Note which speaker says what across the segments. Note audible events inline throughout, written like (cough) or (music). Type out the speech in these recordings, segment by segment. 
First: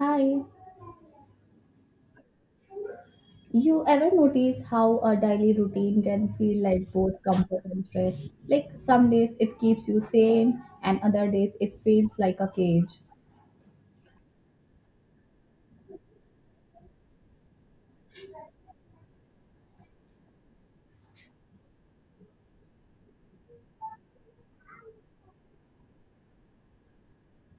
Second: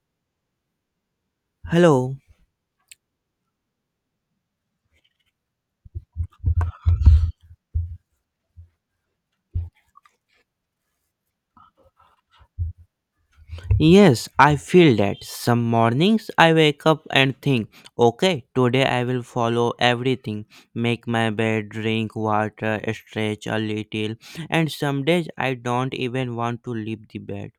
Speaker 1: Hi.
Speaker 2: Hello.
Speaker 1: You ever notice how a daily routine can feel like both comfort and stress? Like some days it keeps you sane, and other days it feels like a cage.
Speaker 2: Yes, I feel that. Some mornings I wake up and think, okay, today I will follow everything, make my bed, drink water, stretch a little, and some days I don't even want to leave the bed.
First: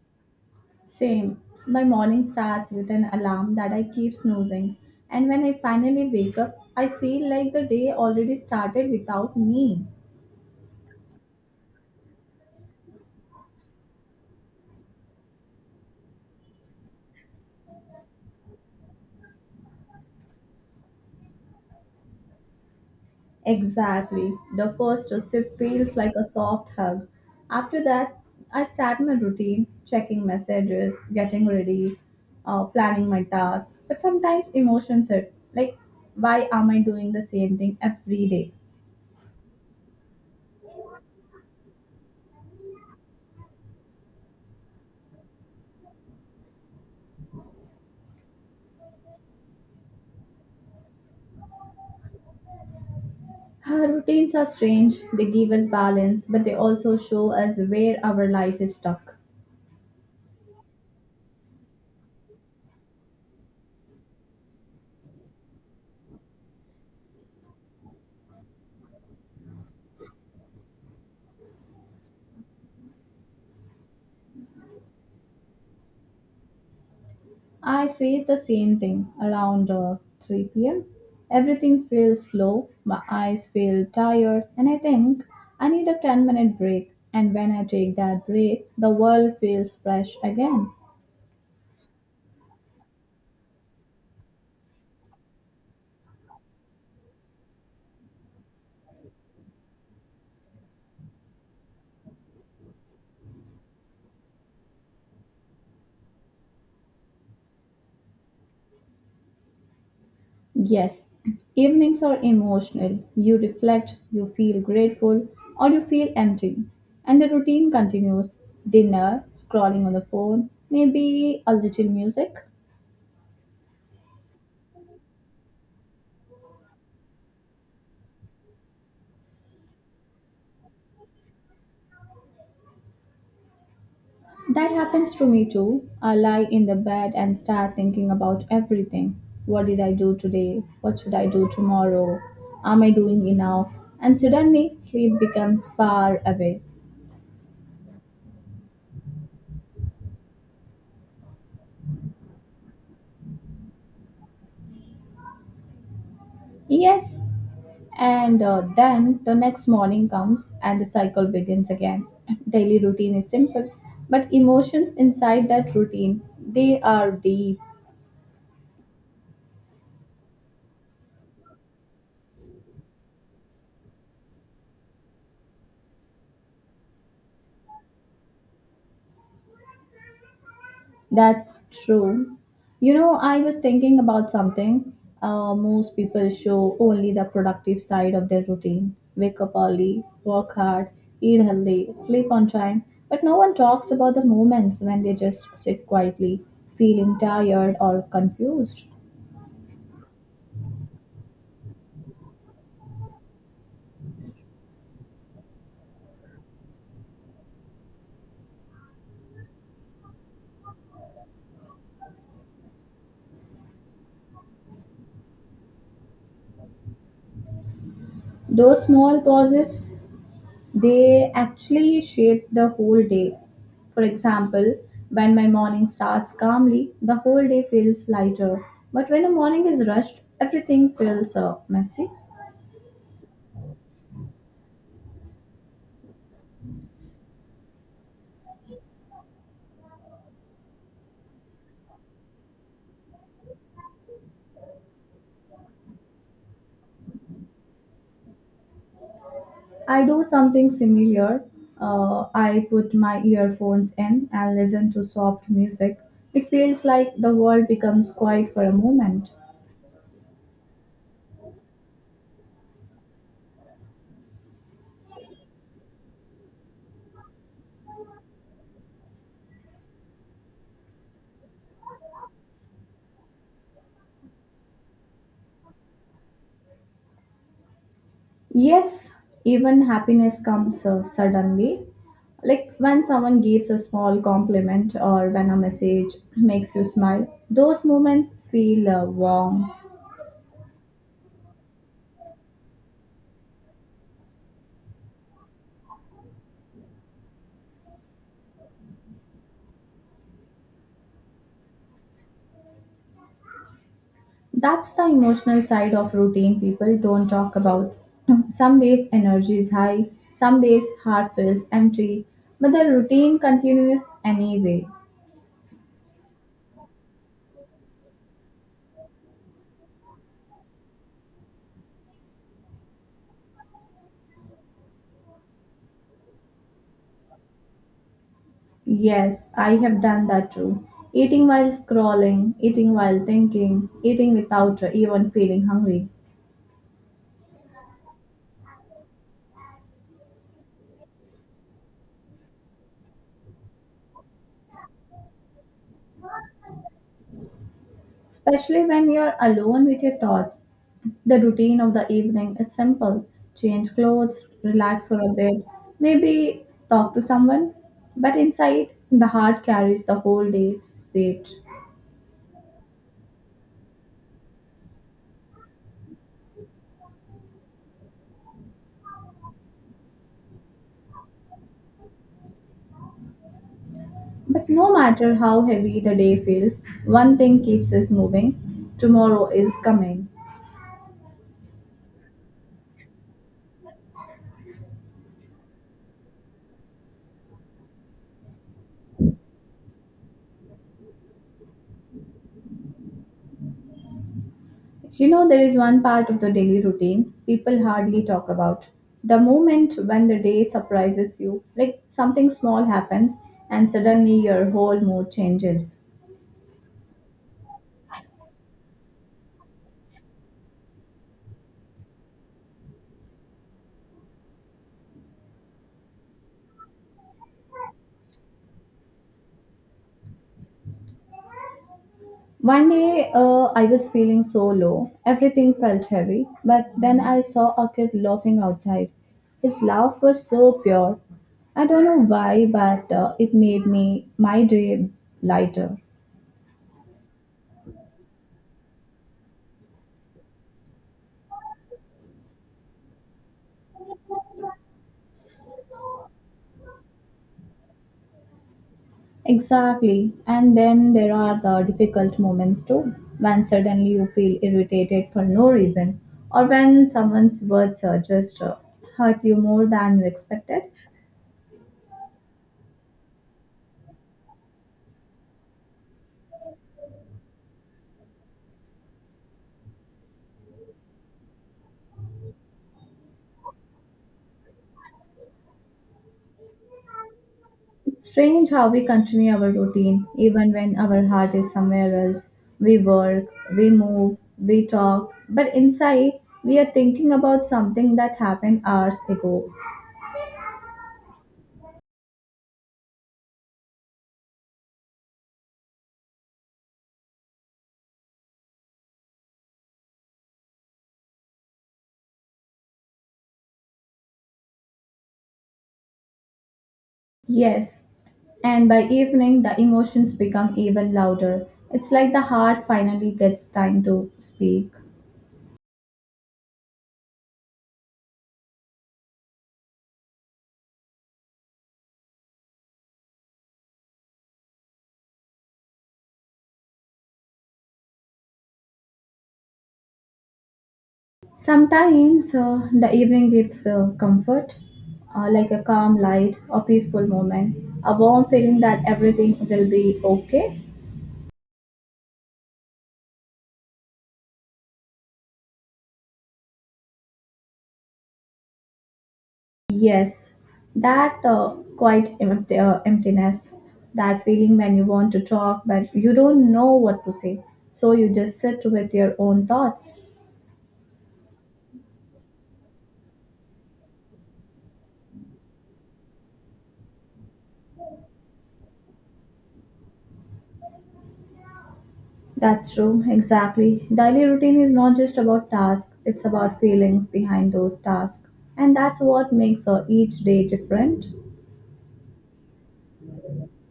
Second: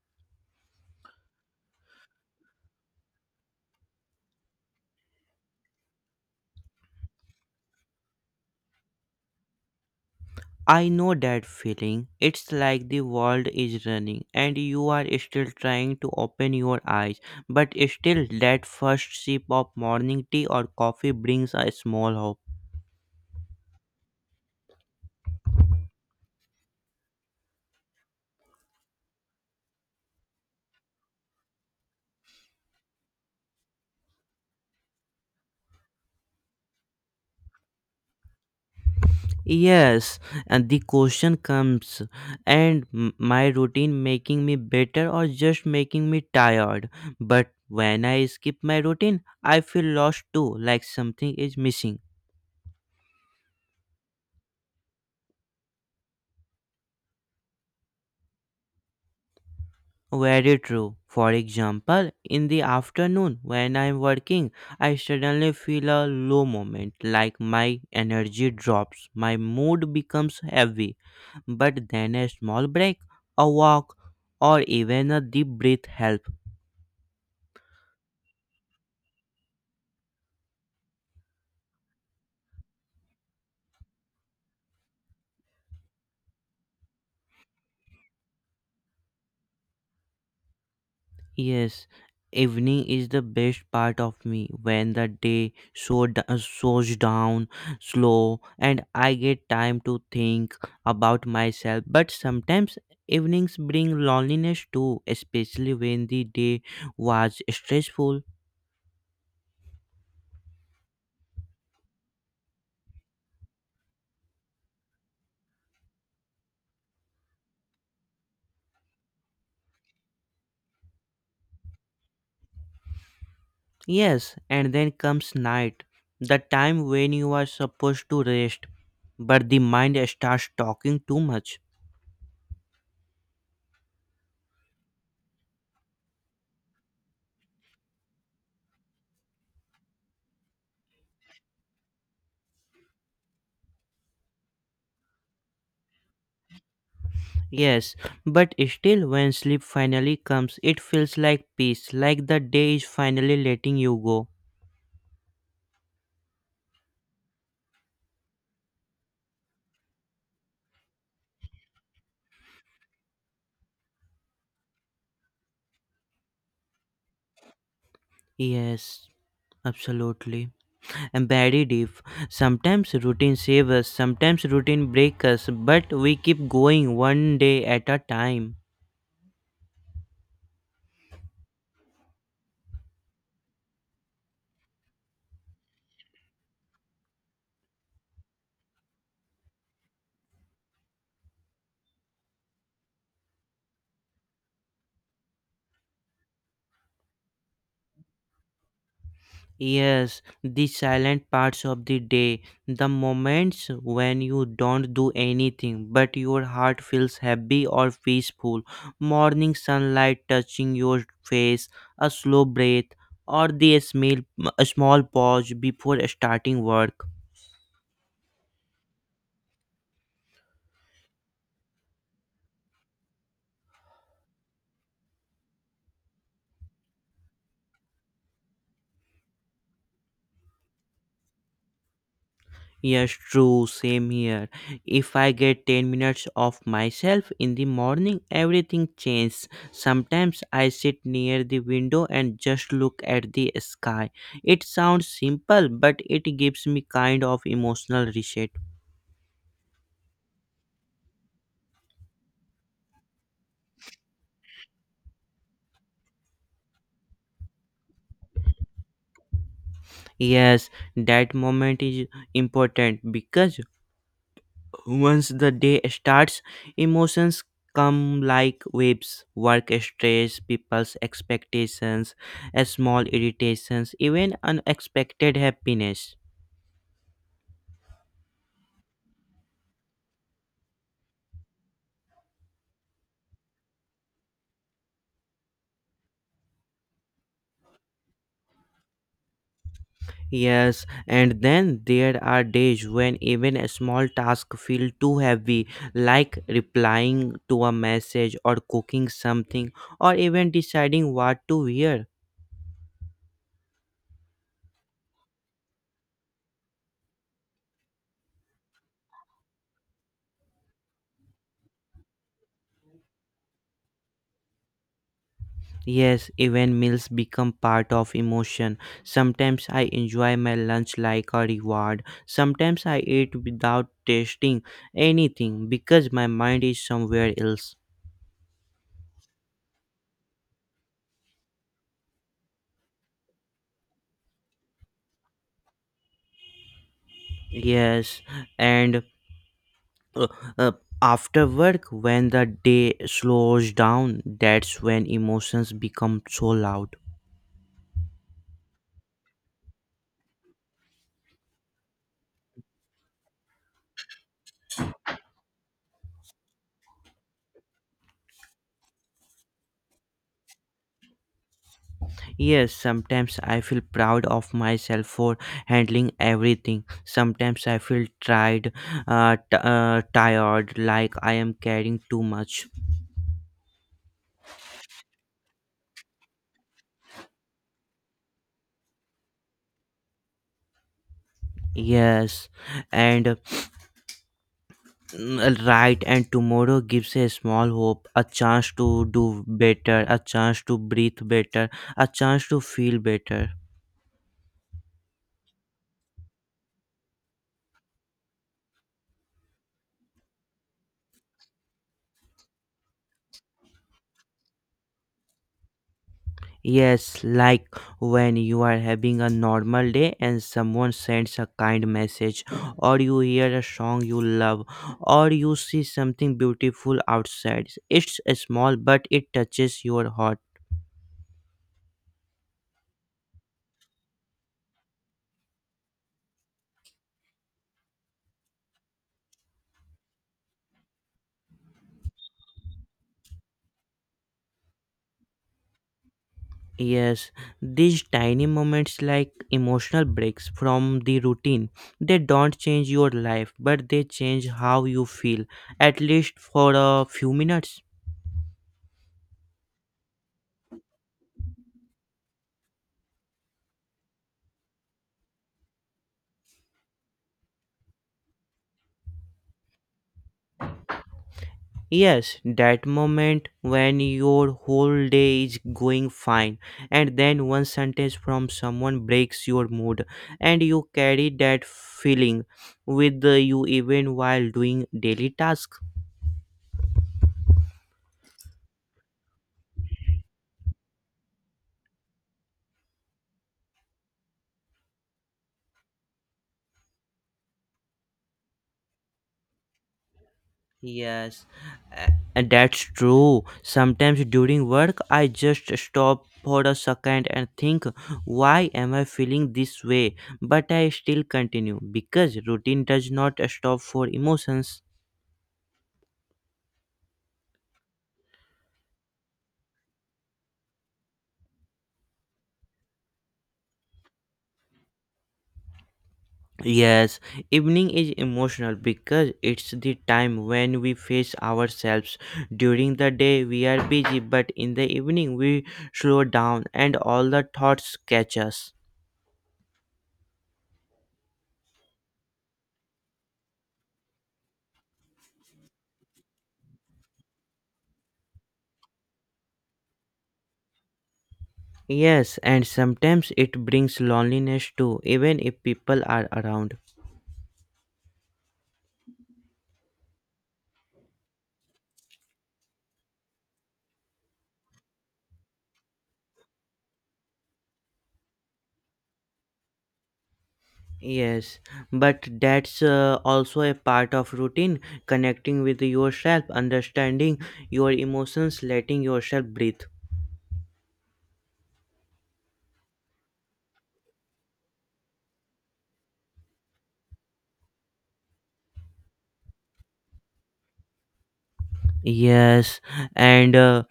Speaker 1: Same. My morning starts with an alarm that I keep snoozing, and when I finally wake up, I feel like the day already started without me.
Speaker 2: I know that feeling. It's like the world is running and you are still trying to open your eyes, but still, that first sip of morning tea or coffee brings a small hope.
Speaker 1: Exactly. The first sip feels like a soft hug. After that, I start my routine, checking messages, getting ready, planning my task. But sometimes emotions hit. Like, why am I doing the same thing every day?
Speaker 2: Yes, and the question comes, and my routine making me better or just making me tired? But when I skip my routine, I feel lost too, like something is missing.
Speaker 1: Our routines are strange. They give us balance, but they also show us where our life is stuck.
Speaker 2: Very true. For example, in the afternoon when I'm working, I suddenly feel a low moment, like my energy drops, my mood becomes heavy. But then a small break, a walk, or even a deep breath helps.
Speaker 1: I face the same thing around 3 pm. Everything feels slow, my eyes feel tired, and I think I need a 10-minute break. And when I take that break, the world feels fresh again.
Speaker 2: Yes, evening is the best part of me when the day slows down slow, and I get time to think about myself. But sometimes evenings bring loneliness too, especially when the day was stressful.
Speaker 1: Yes, evenings are emotional. You reflect, you feel grateful, or you feel empty. And the routine continues, dinner, scrolling on the phone, maybe a little music.
Speaker 2: Yes, and then comes night, the time when you are supposed to rest, but the mind starts talking too much.
Speaker 1: That happens to me too. I lie in the bed and start thinking about everything. What did I do today? What should I do tomorrow? Am I doing enough? And suddenly, sleep becomes far away.
Speaker 2: Yes, but still, when sleep finally comes, it feels like peace, like the day is finally letting you go.
Speaker 1: Yes, and then the next morning comes and the cycle begins again. (clears throat) Daily routine is simple, but emotions inside that routine, they are deep.
Speaker 2: Yes, absolutely. And very deep. Sometimes routine saves us, sometimes routine breaks us, but we keep going one day at a time.
Speaker 1: That's true. You know, I was thinking about something. Most people show only the productive side of their routine, wake up early, work hard, eat healthy, sleep on time. But no one talks about the moments when they just sit quietly, feeling tired or confused.
Speaker 2: Yes, the silent parts of the day, the moments when you don't do anything but your heart feels happy or peaceful, morning sunlight touching your face, a slow breath, or the smell, a small pause before starting work.
Speaker 1: Those small pauses, they actually shape the whole day. For example, when my morning starts calmly, the whole day feels lighter. But when the morning is rushed, everything feels messy.
Speaker 2: Yes, true, same here. If I get 10 minutes of myself in the morning, everything changes. Sometimes I sit near the window and just look at the sky. It sounds simple, but it gives me kind of emotional reset.
Speaker 1: I do something similar. I put my earphones in and listen to soft music. It feels like the world becomes quiet for a moment.
Speaker 2: Yes, that moment is important because once the day starts, emotions come like waves, work stress, people's expectations, a small irritations, even unexpected happiness.
Speaker 1: Yes, even happiness comes suddenly. Like when someone gives a small compliment or when a message (clears throat) makes you smile, those moments feel warm.
Speaker 2: Yes, and then there are days when even a small task feel too heavy, like replying to a message or cooking something or even deciding what to wear.
Speaker 1: That's the emotional side of routine people don't talk about. (clears throat) Some days energy is high, some days heart feels empty, but the routine continues anyway.
Speaker 2: Yes, even meals become part of emotion. Sometimes I enjoy my lunch like a reward. Sometimes I eat without tasting anything because my mind is somewhere else.
Speaker 1: Yes, I have done that too. Eating while scrolling, eating while thinking, eating without even feeling hungry.
Speaker 2: Yes, and uh, uh, after work, when the day slows down, that's when emotions become so loud.
Speaker 1: Especially when you're alone with your thoughts, the routine of the evening is simple, change clothes, relax for a bit, maybe talk to someone. But inside, the heart carries the whole day's weight.
Speaker 2: Yes, sometimes I feel proud of myself for handling everything. Sometimes I feel tired, tired, like I am carrying too much.
Speaker 1: But no matter how heavy the day feels, one thing keeps us moving, tomorrow is coming.
Speaker 2: Yes, and right, and tomorrow gives a small hope, a chance to do better, a chance to breathe better, a chance to feel better.
Speaker 1: You know, there is one part of the daily routine people hardly talk about. The moment when the day surprises you, like something small happens and suddenly your whole mood changes.
Speaker 2: Yes, like when you are having a normal day and someone sends a kind message, or you hear a song you love, or you see something beautiful outside. It's small, but it touches your heart.
Speaker 1: One day I was feeling so low, everything felt heavy, but then I saw a kid laughing outside. His laugh was so pure. I don't know why, but it made me my day lighter.
Speaker 2: Yes, these tiny moments, like emotional breaks from the routine, they don't change your life, but they change how you feel, at least for a few minutes.
Speaker 1: Exactly. And then there are the difficult moments too, when suddenly you feel irritated for no reason, or when someone's words just hurt you more than you expected.
Speaker 2: Yes, that moment when your whole day is going fine, and then one sentence from someone breaks your mood, and you carry that feeling with you even while doing daily tasks.
Speaker 1: It's strange how we continue our routine even when our heart is somewhere else. We work, we move, we talk, but inside we are thinking about something that happened hours ago.
Speaker 2: Yes, and that's true. Sometimes during work, I just stop for a second and think, why am I feeling this way? But I still continue because routine does not stop for emotions.
Speaker 1: Yes, and by evening the emotions become even louder. It's like the heart finally gets time to speak.
Speaker 2: Yes, evening is emotional because it's the time when we face ourselves. During the day, we are busy, but in the evening, we slow down and all the thoughts catch us.
Speaker 1: Sometimes the evening gives comfort, like a calm light, a peaceful moment, a warm feeling that everything will be okay.
Speaker 2: Yes, and sometimes it brings loneliness too, even if people are around.
Speaker 1: Yes, that quite empty, emptiness, that feeling when you want to talk but you don't know what to say, so you just sit with your own thoughts.
Speaker 2: Yes, but that's also a part of routine, connecting with yourself, understanding your emotions, letting yourself breathe.
Speaker 1: That's true, exactly. Daily routine is not just about tasks, it's about feelings behind those tasks. And that's what makes each day different.
Speaker 2: Yes, and uh,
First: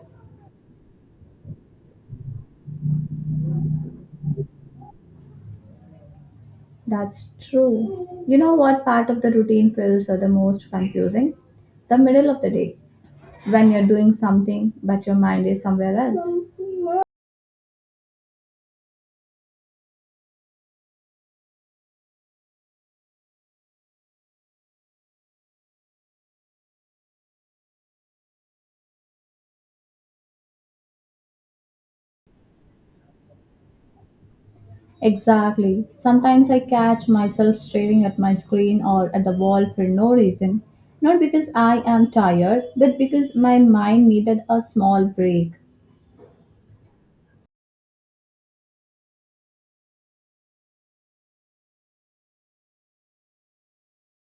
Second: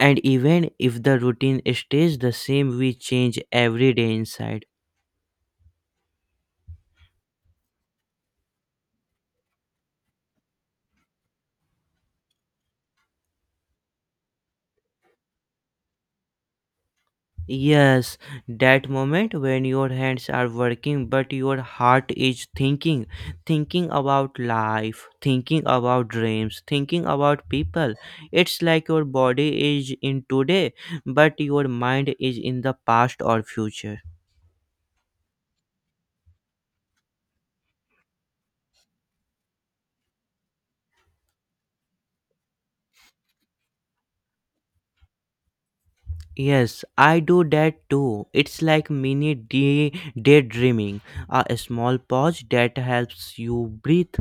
Speaker 2: and even if the routine stays the same, we change every day inside.
Speaker 1: That's true. You know what part of the routine feels the most confusing? The middle of the day, when you're doing something but your mind is somewhere else.
Speaker 2: Yes, that moment when your hands are working but your heart is thinking, thinking about life, thinking about dreams, thinking about people. It's like your body is in today but your mind is in the past or future.
Speaker 1: Exactly. Sometimes I catch myself staring at my screen or at the wall for no reason. Not because I am tired, but because my mind needed a small break.
Speaker 2: Yes, I do that too. It's like mini day daydreaming, a small pause that helps you breathe.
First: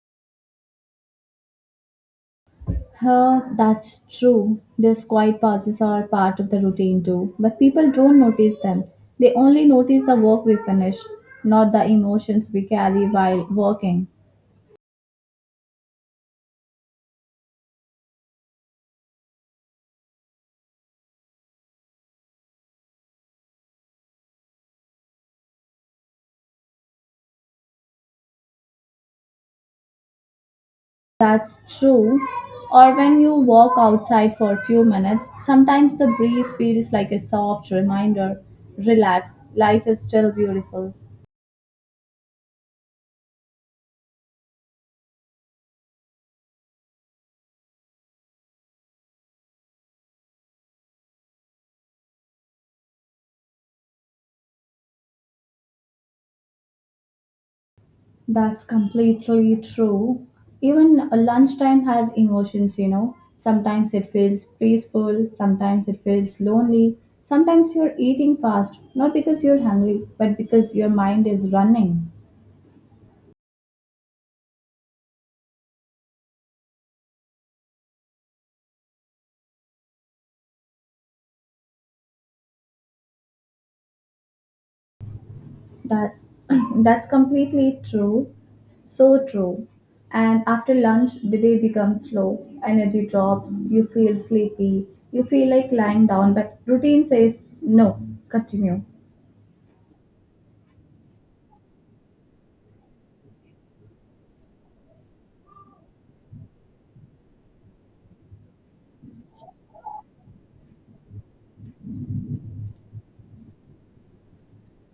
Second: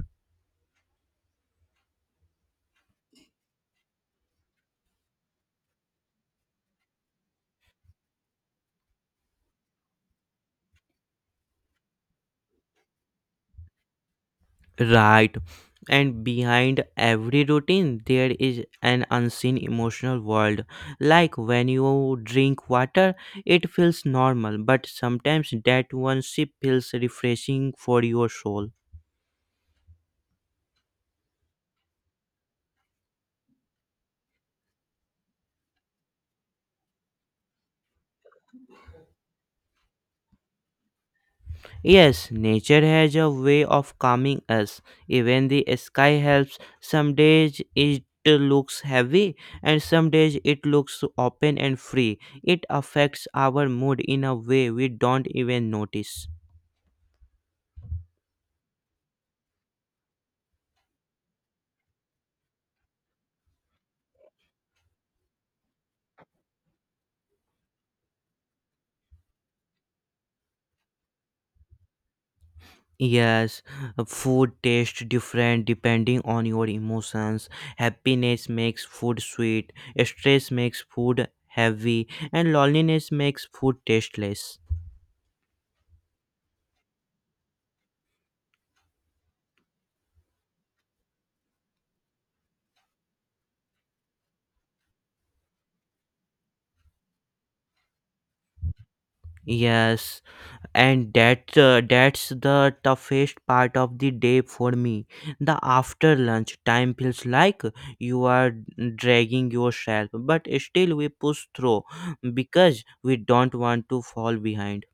Speaker 1: Huh, that's true. These quiet pauses are part of the routine too. But people don't notice them. They only notice the work we finish, not the emotions we carry while working.
Speaker 2: Right. And behind every routine, there is an unseen emotional world. Like when you drink water, it feels normal, but sometimes that one sip feels refreshing for your soul.
Speaker 1: That's true. Or when you walk outside for a few minutes, sometimes the breeze feels like a soft reminder. Relax, life is still beautiful.
Speaker 2: Yes, nature has a way of calming us. Even the sky helps. Some days it looks heavy, and some days it looks open and free. It affects our mood in a way we don't even notice.
Speaker 1: That's completely true. Even lunchtime has emotions, you know. Sometimes it feels peaceful, sometimes it feels lonely. Sometimes you're eating fast, not because you're hungry, but because your mind is running.
Speaker 2: Yes, food tastes different depending on your emotions. Happiness makes food sweet, stress makes food heavy, and loneliness makes food tasteless.
Speaker 1: That's (clears throat) That's completely true. So true. And after lunch, the day becomes slow. Energy drops, you feel sleepy, you feel like lying down, but routine says no, continue.
Speaker 2: Yes, and that's the toughest part of the day for me. The after lunch time feels like you are dragging yourself, but still we push through because we don't want to fall behind.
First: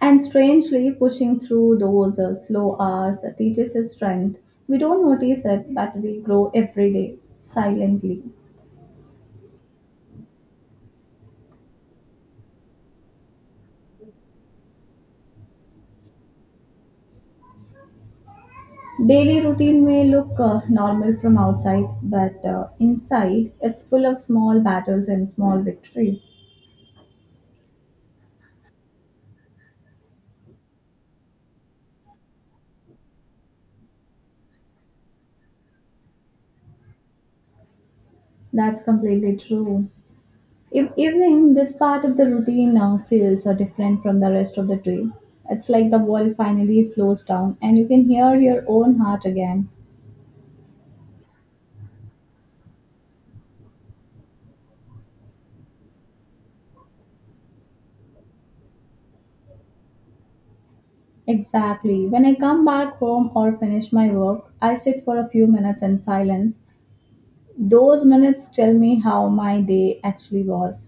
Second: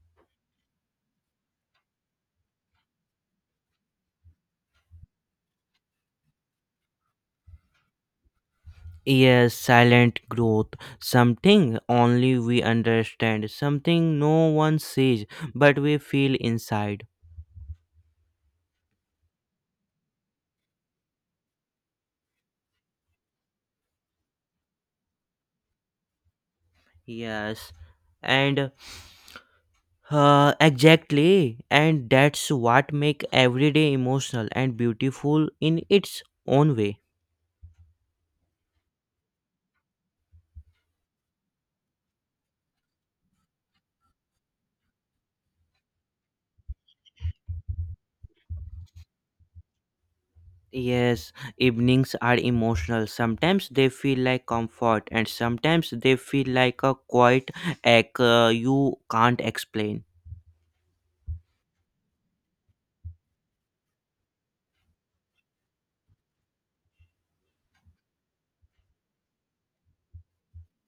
Speaker 1: And strangely, pushing through those slow hours teaches us strength. We don't notice it, but we grow every day, silently.
Speaker 2: Yes, silent growth. Something only we understand. Something no one says, but we feel inside.
Speaker 1: Daily routine may look normal from outside, but inside, it's full of small battles and small victories.
Speaker 2: Yes, and exactly, and that's what make every day emotional and beautiful in its own way.
Speaker 1: That's completely true. If evening, this part of the routine feels different from the rest of the day. It's like the world finally slows down and you can hear your own heart again.
Speaker 2: Yes, evenings are emotional. Sometimes they feel like comfort, and sometimes they feel like a quiet ache you can't explain.
Speaker 1: Exactly. When I come back home or finish my work, I sit for a few minutes in silence. Those minutes tell me how my day actually was.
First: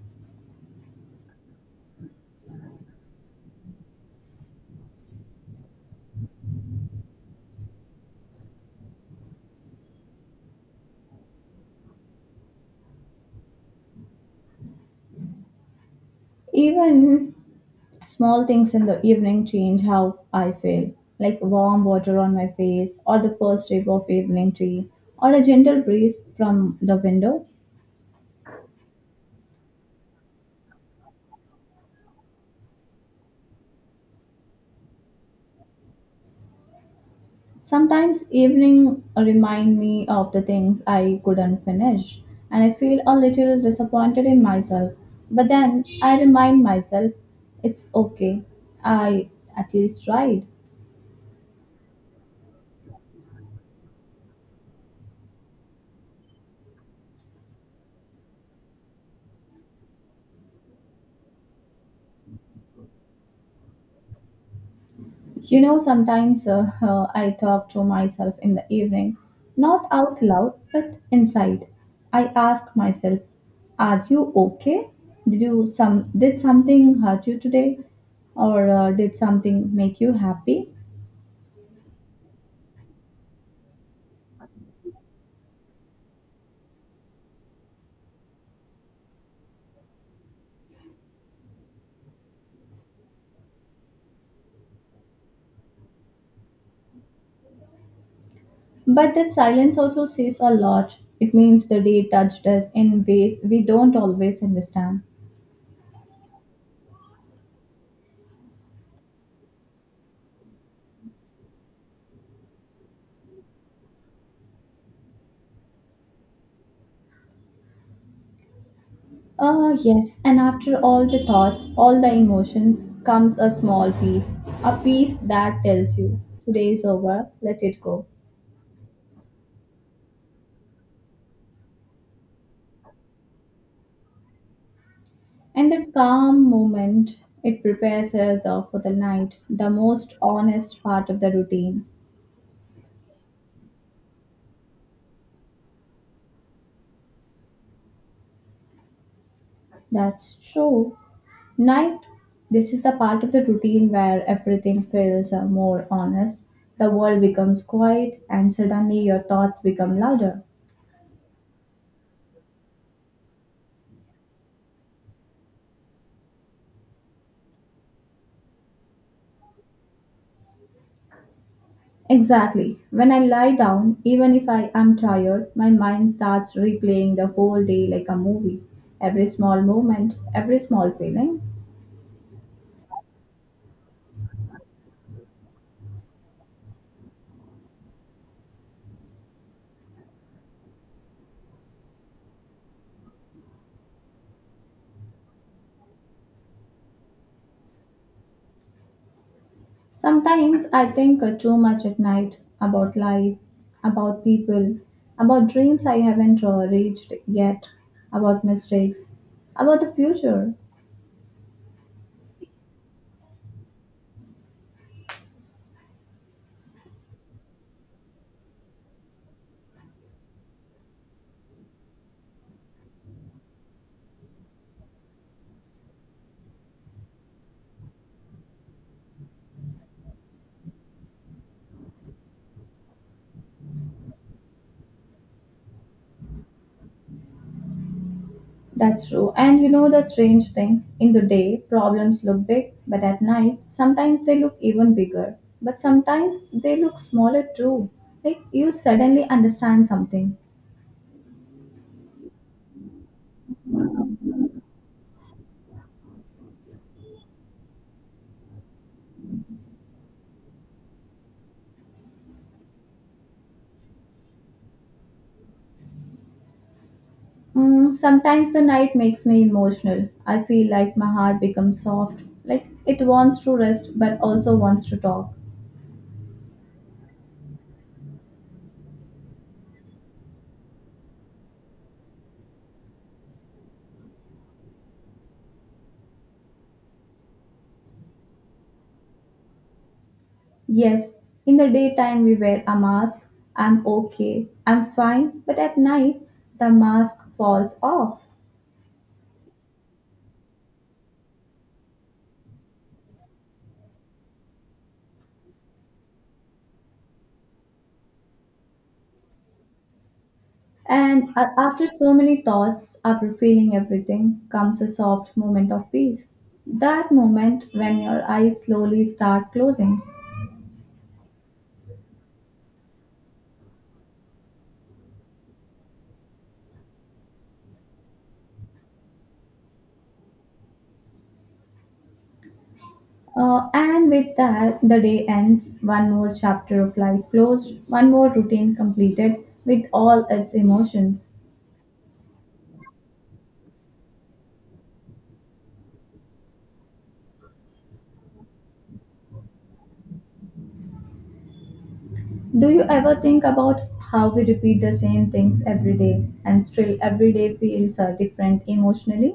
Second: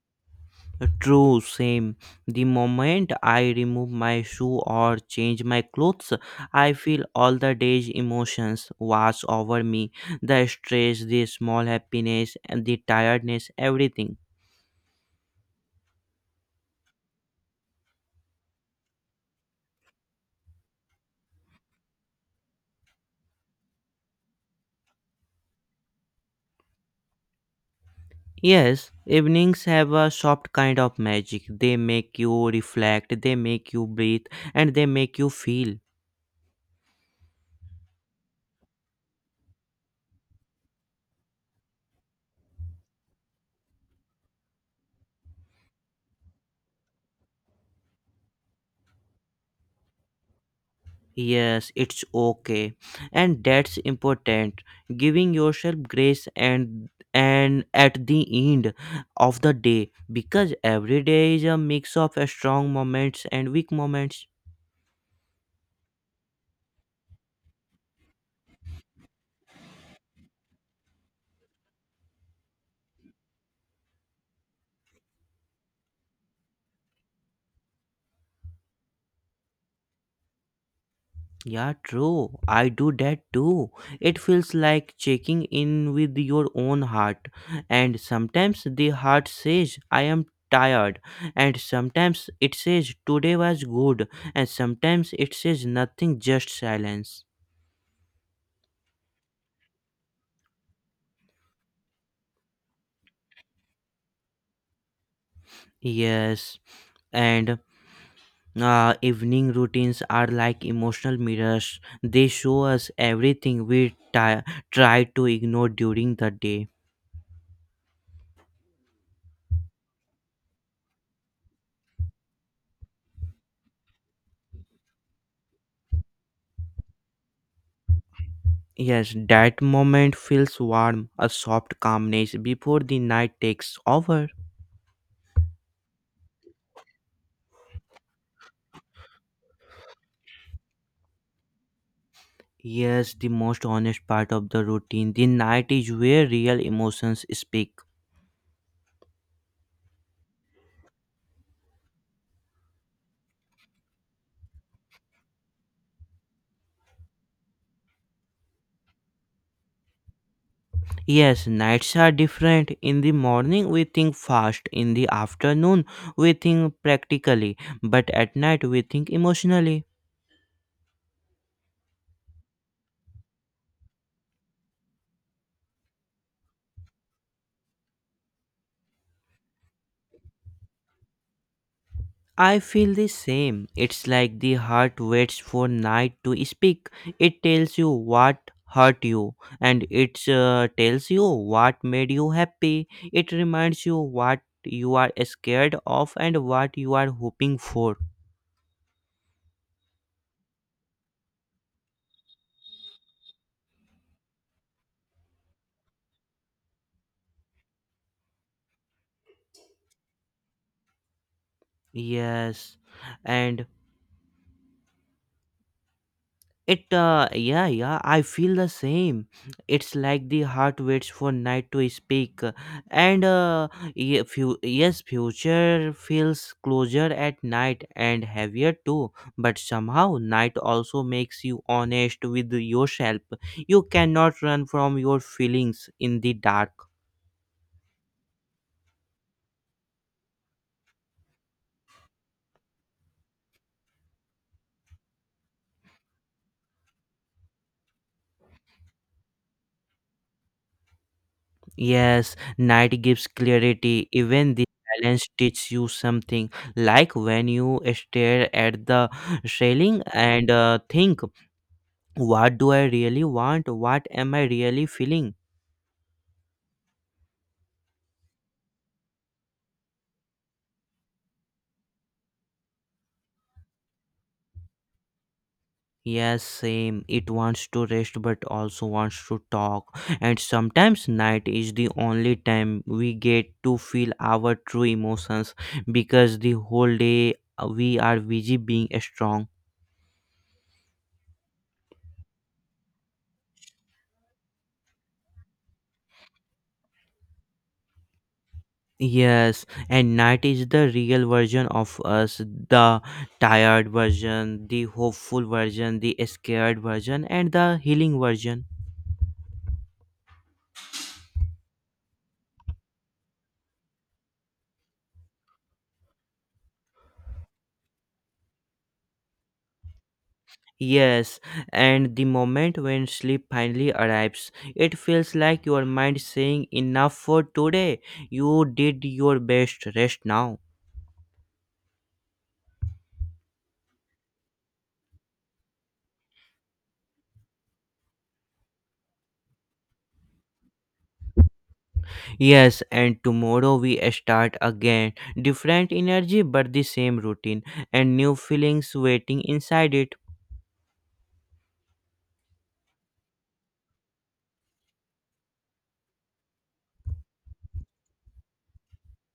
Speaker 2: True, same. The moment I remove my shoe or change my clothes, I feel all the day's emotions wash over me, the stress, the small happiness, and the tiredness, everything.
Speaker 1: Even small things in the evening change how I feel, like warm water on my face, or the first sip of evening tea, or a gentle breeze from the window.
Speaker 2: Yes, evenings have a soft kind of magic. They make you reflect, they make you breathe, and they make you feel.
Speaker 1: Sometimes evening remind me of the things I couldn't finish and I feel a little disappointed in myself. But then I remind myself, it's okay. I at least tried.
Speaker 2: Yes, it's okay. And that's important. Giving yourself grace and at the end of the day, because every day is a mix of strong moments and weak moments.
Speaker 1: You know, sometimes I talk to myself in the evening, not out loud, but inside. I ask myself, "Are you okay? Did you some did something hurt you today, or did something make you happy?"
Speaker 2: Yeah, true. I do that too. It feels like checking in with your own heart. And sometimes the heart says, I am tired. And sometimes it says, today was good. And sometimes it says, nothing, just silence.
Speaker 1: But that silence also says a lot. It means the day touched us in ways we don't always understand.
Speaker 2: Yes, and evening routines are like emotional mirrors. They show us everything we try to ignore during the day.
Speaker 1: Ah, yes, and after all the thoughts, all the emotions, comes a small piece, a piece that tells you, today is over, let it go.
Speaker 2: Yes, that moment feels warm, a soft calmness before the night takes over.
Speaker 1: And that calm moment, it prepares us for the night, the most honest part of the routine.
Speaker 2: Yes, the most honest part of the routine. The night is where real emotions speak.
Speaker 1: That's true. Night, this is the part of the routine where everything feels more honest. The world becomes quiet and suddenly your thoughts become louder.
Speaker 2: Yes, nights are different. In the morning, we think fast. In the afternoon, we think practically. But at night, we think emotionally.
Speaker 1: Exactly. When I lie down, even if I am tired, my mind starts replaying the whole day like a movie. Every small moment, every small feeling.
Speaker 2: I feel the same. It's like the heart waits for night to speak. It tells you what hurt you, and it tells you what made you happy. It reminds you what you are scared of and what you are hoping for.
Speaker 1: Sometimes I think too much at night, about life, about people, about dreams I haven't reached yet, about mistakes, about the future.
Speaker 2: Yes, and I feel the same. It's like the heart waits for night to speak, and yes, future feels closer at night and heavier too. But somehow, night also makes you honest with yourself. You cannot run from your feelings in the dark.
Speaker 1: That's true. And you know the strange thing? In the day, problems look big, but at night, sometimes they look even bigger. But sometimes they look smaller too. Like you suddenly understand something.
Speaker 2: Yes, night gives clarity. Even the silence teaches you something. Like when you stare at the ceiling and think, what do I really want? What am I really feeling?
Speaker 1: Mm, sometimes the night makes me emotional. I feel like my heart becomes soft. Like it wants to rest, but also wants to talk.
Speaker 2: Yes, same. It wants to rest but also wants to talk. And sometimes night is the only time we get to feel our true emotions because the whole day we are busy being strong.
Speaker 1: Yes, in the daytime, we wear a mask. I'm okay. I'm fine. But at night, the mask falls off.
Speaker 2: Yes, and night is the real version of us, the tired version, the hopeful version, the scared version, and the healing version.
Speaker 1: And after so many thoughts, after feeling everything, comes a soft moment of peace. That moment when your eyes slowly start closing.
Speaker 2: Yes, and the moment when sleep finally arrives, it feels like your mind saying, enough for today. You did your best, rest now.
Speaker 1: And with that, the day ends, one more chapter of life closed, one more routine completed with all its emotions.
Speaker 2: Yes, and tomorrow we start again. Different energy, but the same routine, and new feelings waiting inside it.
Speaker 1: Do you ever think about how we repeat the same things every day and still every day feels different emotionally?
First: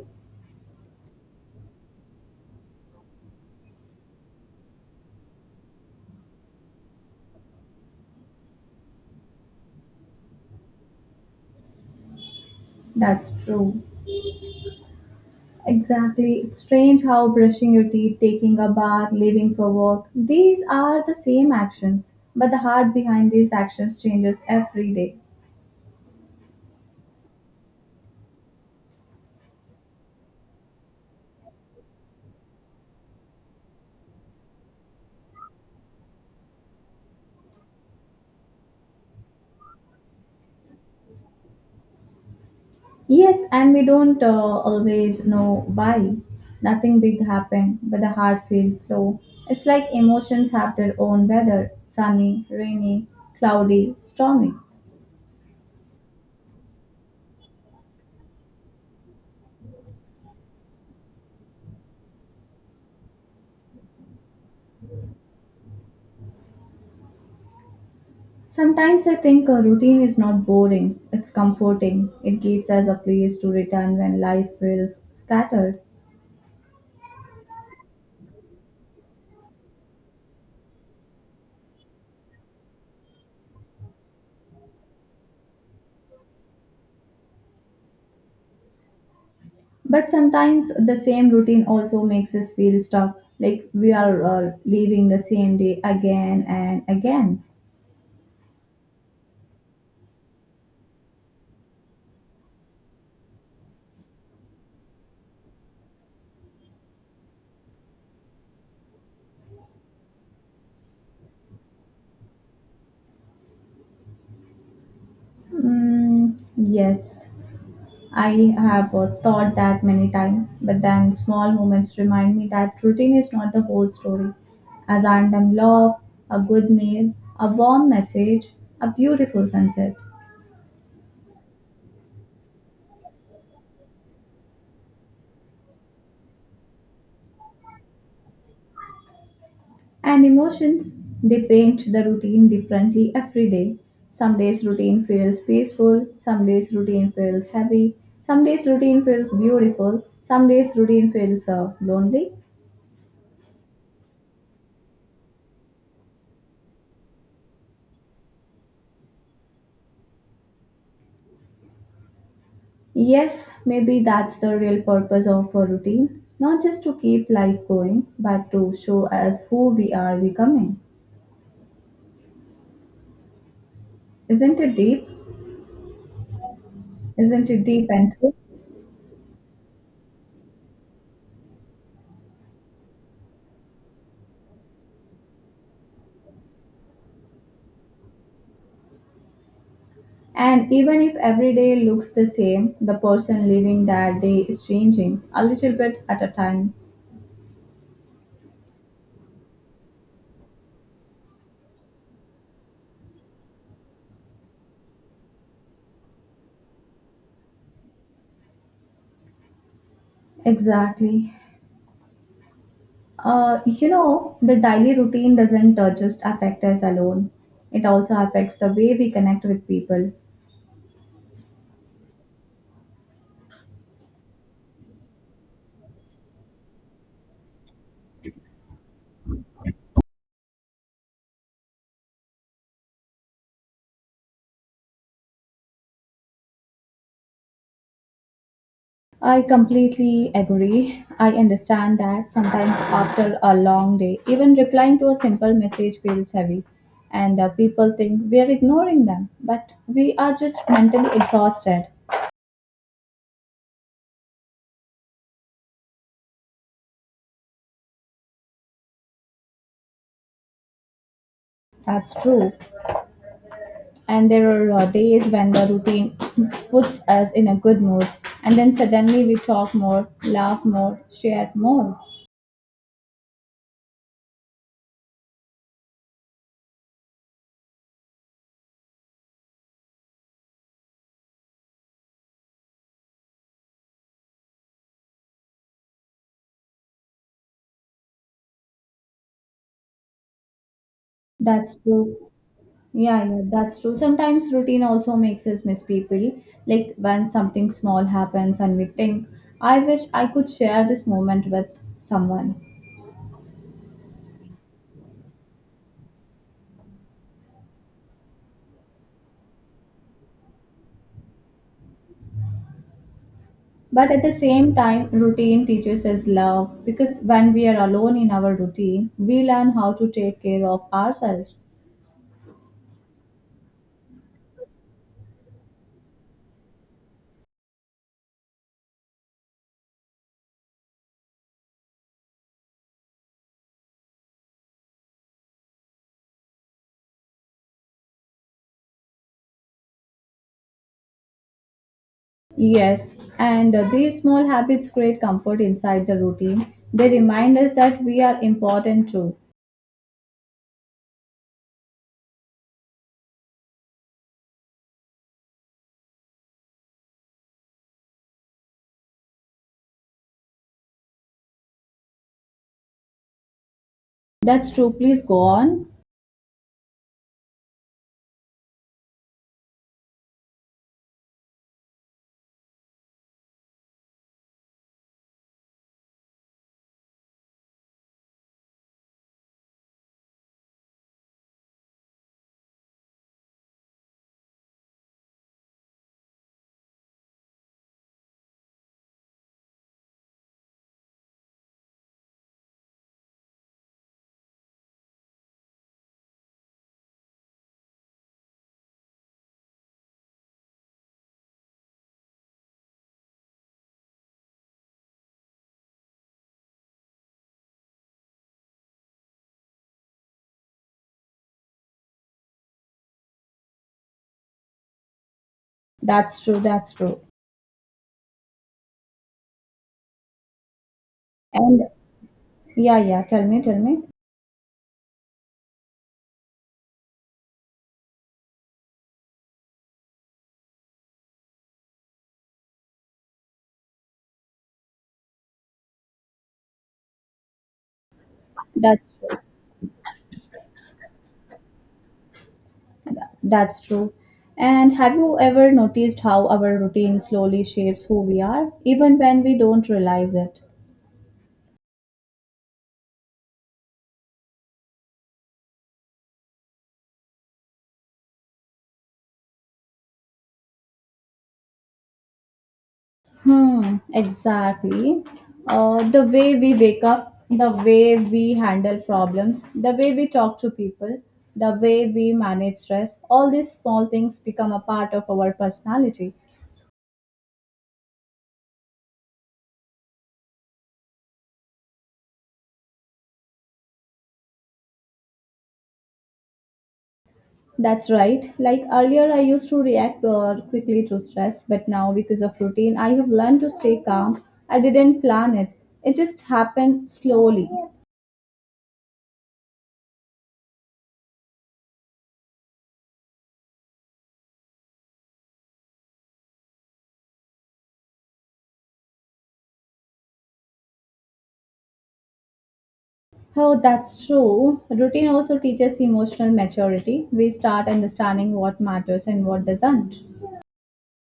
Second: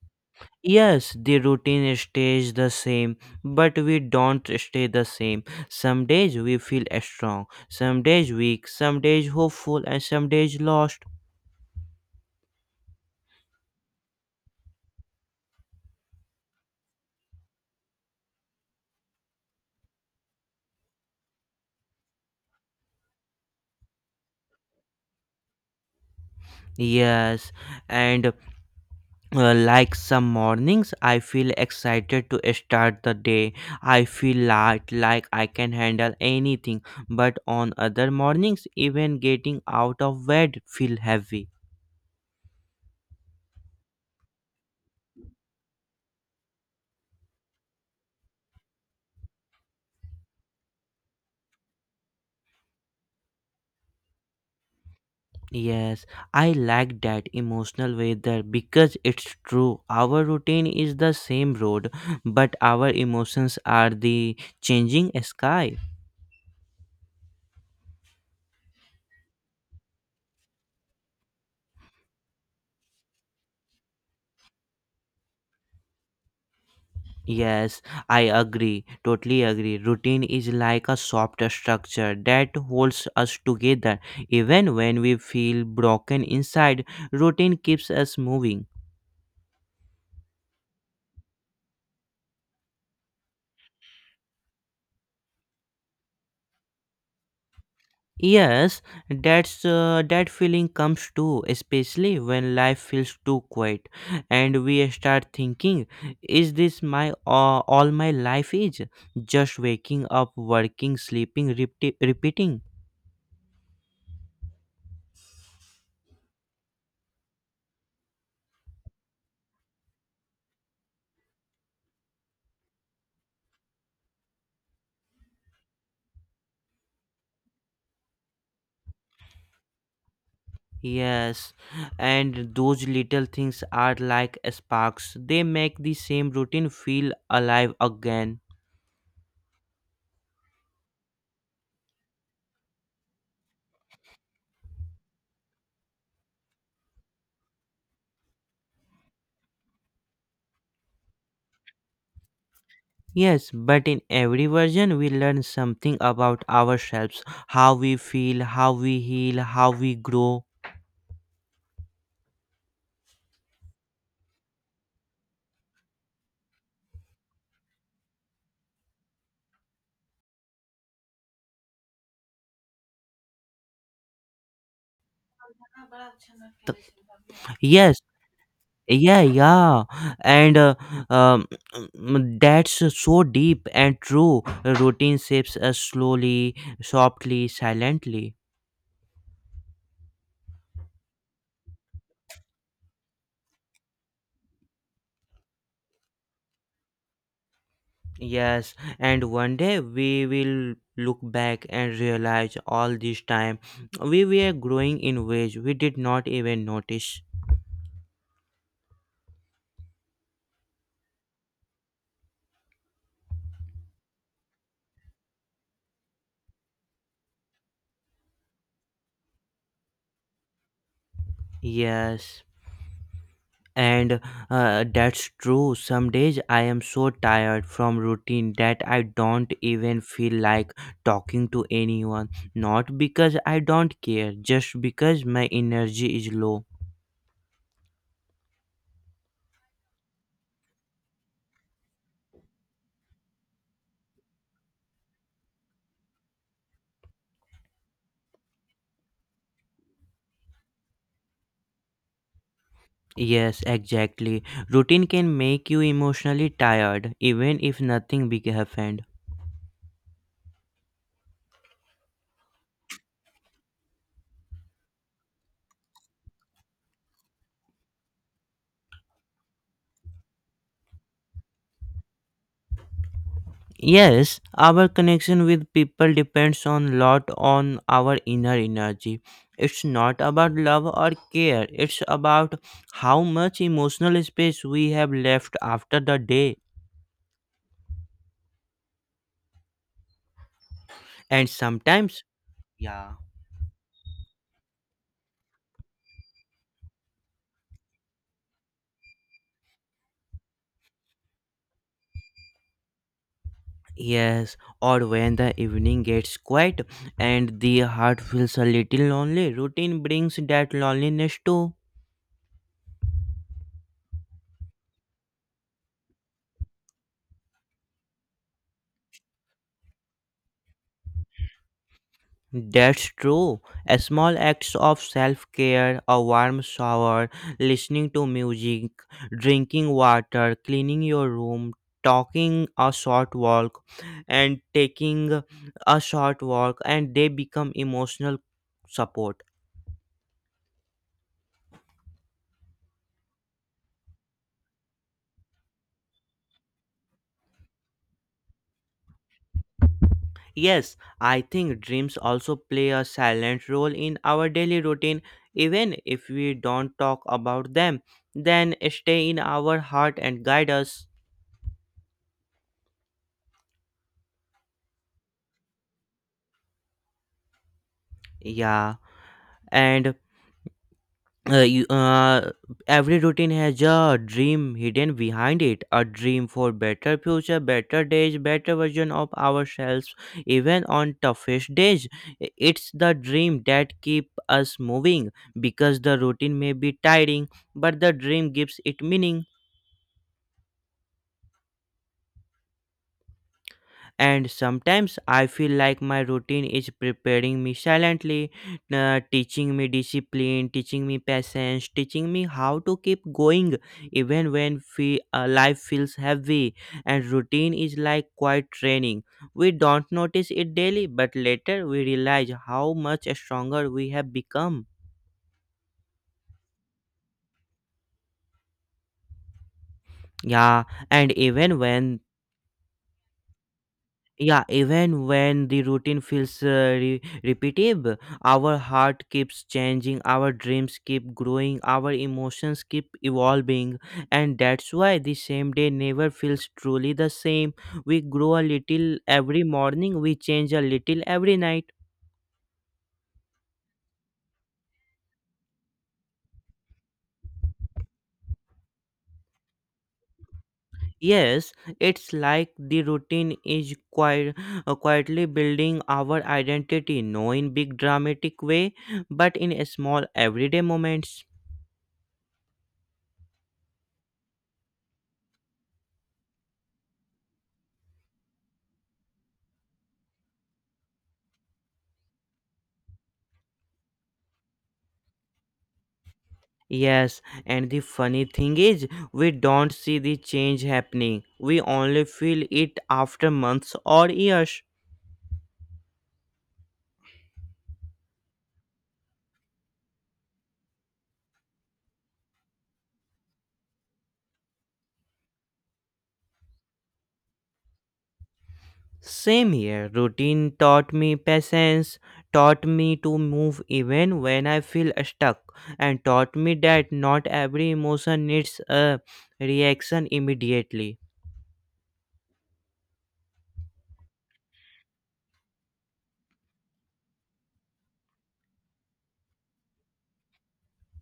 Speaker 2: Yes, the routine stays the same, but we don't stay the same. Some days we feel strong, some days weak, some days hopeful, and some days lost.
Speaker 1: That's true. Exactly. It's strange how brushing your teeth, taking a bath, leaving for work, these are the same actions, but the heart behind these actions changes every day.
Speaker 2: Yes, and like some mornings, I feel excited to start the day. I feel light, like I can handle anything. But on other mornings, even getting out of bed feel heavy.
Speaker 1: Yes, and we don't always know why. Nothing big happened, but the heart feels slow. It's like emotions have their own weather, sunny, rainy, cloudy, stormy.
Speaker 2: Yes, I like that emotional weather because it's true. Our routine is the same road, but our emotions are the changing sky.
Speaker 1: Sometimes I think a routine is not boring, it's comforting. It gives us a place to return when life feels scattered.
Speaker 2: Yes, I agree. Totally agree. Routine is like a soft structure that holds us together. Even when we feel broken inside, routine keeps us moving.
Speaker 1: But sometimes the same routine also makes us feel stuck, like we are leaving the same day again and again.
Speaker 2: Yes, that feeling comes too, especially when life feels too quiet, and we start thinking, "Is this my all my life is? Just waking up, working, sleeping, repeating."
Speaker 1: Mm, yes, I have thought that many times, but then small moments remind me that routine is not the whole story. A random love, a good meal, a warm message, a beautiful sunset.
Speaker 2: Yes, and those little things are like sparks. They make the same routine feel alive again.
Speaker 1: And emotions, they paint the routine differently every day. Some days routine feels peaceful, some days routine feels heavy, some days routine feels beautiful, some days routine feels lonely.
Speaker 2: Yes, but in every version, we learn something about ourselves, how we feel, how we heal, how we grow.
Speaker 1: Yes, maybe that's the real purpose of a routine, not just to keep life going, but to show us who we are becoming. Isn't it deep? Isn't it deep
Speaker 2: Yes,
Speaker 1: and true?
Speaker 2: yeah, yeah, and uh, um, that's so deep and true. Routine shapes us slowly, softly, silently.
Speaker 1: And even if every day looks the same, the person living that day is changing a little bit at a time.
Speaker 2: Yes, and one day we will look back and realize all this time we were growing in ways we did not even notice.
Speaker 1: Exactly. You know, the daily routine doesn't just affect us alone, it also affects the way we connect with people.
Speaker 2: Yes. And That's true. Some days I am so tired from routine that I don't even feel like talking to anyone. Not because I don't care, just because my energy is low.
Speaker 1: I completely agree. I understand that sometimes after a long day, even replying to a simple message feels heavy, and people think we are ignoring them, but we are just mentally exhausted.
Speaker 2: Yes, exactly. Routine can make you emotionally tired, even if nothing big happened.
Speaker 1: That's true. And there are days when the routine (clears throat) puts us in a good mood, and then suddenly we talk more, laugh more, share more.
Speaker 2: Yes, our connection with people depends on lot on our inner energy. It's not about love or care. It's about how much emotional space we have left after the day. And
Speaker 1: That's
Speaker 2: sometimes,
Speaker 1: true.
Speaker 2: yeah.
Speaker 1: Yeah, yeah, that's true. Sometimes routine also makes us miss people, like when something small happens and we think, I wish I could share this moment with someone.
Speaker 2: Yes, or when the evening gets quiet and the heart feels a little lonely, routine brings that loneliness too.
Speaker 1: But at the same time, routine teaches us love, because when we are alone in our routine we learn how to take care of ourselves.
Speaker 2: That's true. A small acts of self care, a warm shower, listening to music, drinking water, cleaning your room, talking a short walk, and taking a short walk, and they become emotional support.
Speaker 1: Yes, and these small habits create comfort inside the routine. They remind us that we are important too.
Speaker 2: Yes, I think dreams also play a silent role in our daily routine, even if we don't talk about them, then stay in our heart and guide us.
Speaker 1: That's true. Please go on.
Speaker 2: Yeah, and uh, you, uh, every routine has a dream hidden behind it, a dream for better future, better days, better version of ourselves, even on toughest days, it's the dream that keep us moving, because the routine may be tiring but the dream gives it meaning. And sometimes I feel like my routine is preparing me silently, teaching me discipline, teaching me patience, teaching me how to keep going even when life feels heavy. And routine is like quiet training. We don't notice it daily, but later we realize how much stronger we have become.
Speaker 1: That's true. That's true.
Speaker 2: Yeah, and even
Speaker 1: And
Speaker 2: when
Speaker 1: yeah, yeah, tell me, tell me.
Speaker 2: Yeah, even when the routine feels repetitive, our heart keeps changing, our dreams keep growing, our emotions keep evolving, and that's why the same day never feels truly the same. We grow a
Speaker 1: That's
Speaker 2: little
Speaker 1: true.
Speaker 2: every morning, we change a little every night.
Speaker 1: That's true. And have you ever noticed how our routine slowly shapes who we are, even when we don't realize it?
Speaker 2: Yes, it's like the routine is quiet, quietly building our identity, not in big dramatic way, but in small everyday moments.
Speaker 1: Hmm, exactly. The way we wake up, the way we handle problems, the way we talk to people, the way we manage stress, all these small things become a part of our personality.
Speaker 2: Yes, and the funny thing is, we don't see the change happening. We only feel it after months or years.
Speaker 1: That's right. Like earlier, I used to react quickly to stress, but now because of routine, I have learned to stay calm. I didn't plan it, it just happened slowly.
Speaker 2: Same here, routine taught me patience, taught me to move even when I feel stuck, and taught me that not every emotion needs a reaction immediately.
Speaker 1: Oh, that's true. Routine also teaches emotional maturity. We start understanding what matters and what doesn't.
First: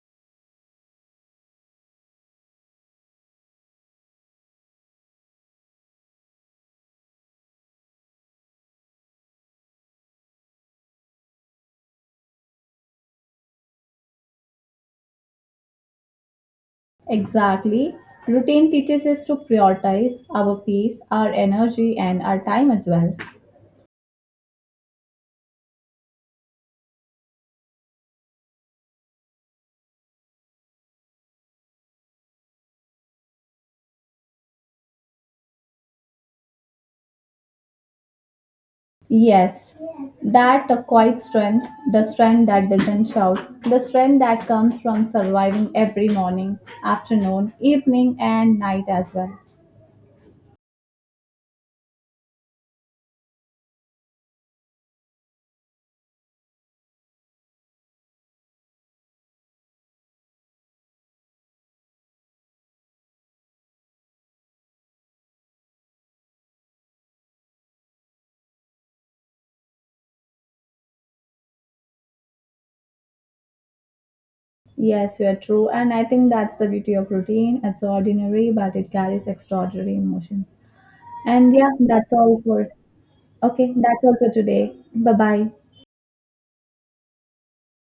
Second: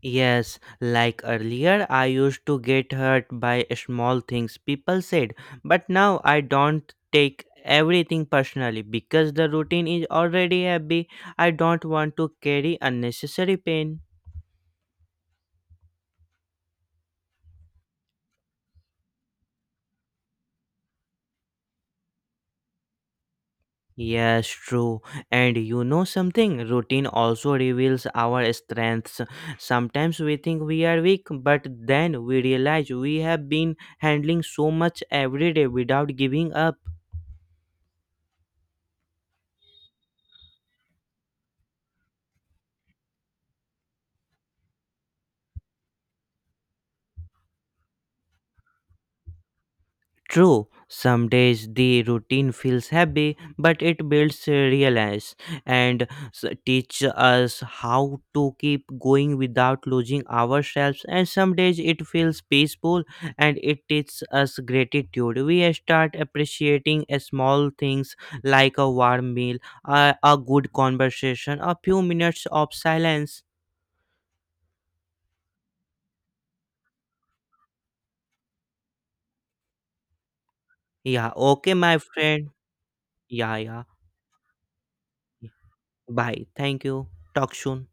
Speaker 2: Yes, like earlier, I used to get hurt by small things people said, but now I don't take everything personally because the routine is already heavy. I don't want to carry unnecessary pain.
Speaker 1: Exactly. Routine teaches us to prioritize our peace, our energy, and our time as well.
Speaker 2: Yes, true. And you know something? Routine also reveals our strengths. Sometimes we think we are weak, but then we realize we have been handling so much every day without giving up.
Speaker 1: Yes, that quiet strength, the strength that doesn't shout, the strength that comes from surviving every morning, afternoon, evening, and night as well.
Speaker 2: True, some days the routine feels heavy, but it builds reliance and teach us how to keep going without losing ourselves. And some days it feels peaceful and it teaches us gratitude. We start appreciating a small things like a warm meal, a good conversation, a few minutes of silence.
Speaker 1: Yes, you're true. And I think that's the beauty of routine. It's ordinary, but it carries extraordinary emotions.
Speaker 2: Yeah,
Speaker 1: And yeah,
Speaker 2: okay, my
Speaker 1: that's all
Speaker 2: friend.
Speaker 1: for
Speaker 2: Yeah,
Speaker 1: Okay,
Speaker 2: yeah.
Speaker 1: that's all for today. Bye bye.
Speaker 2: Bye. Thank you. Talk soon.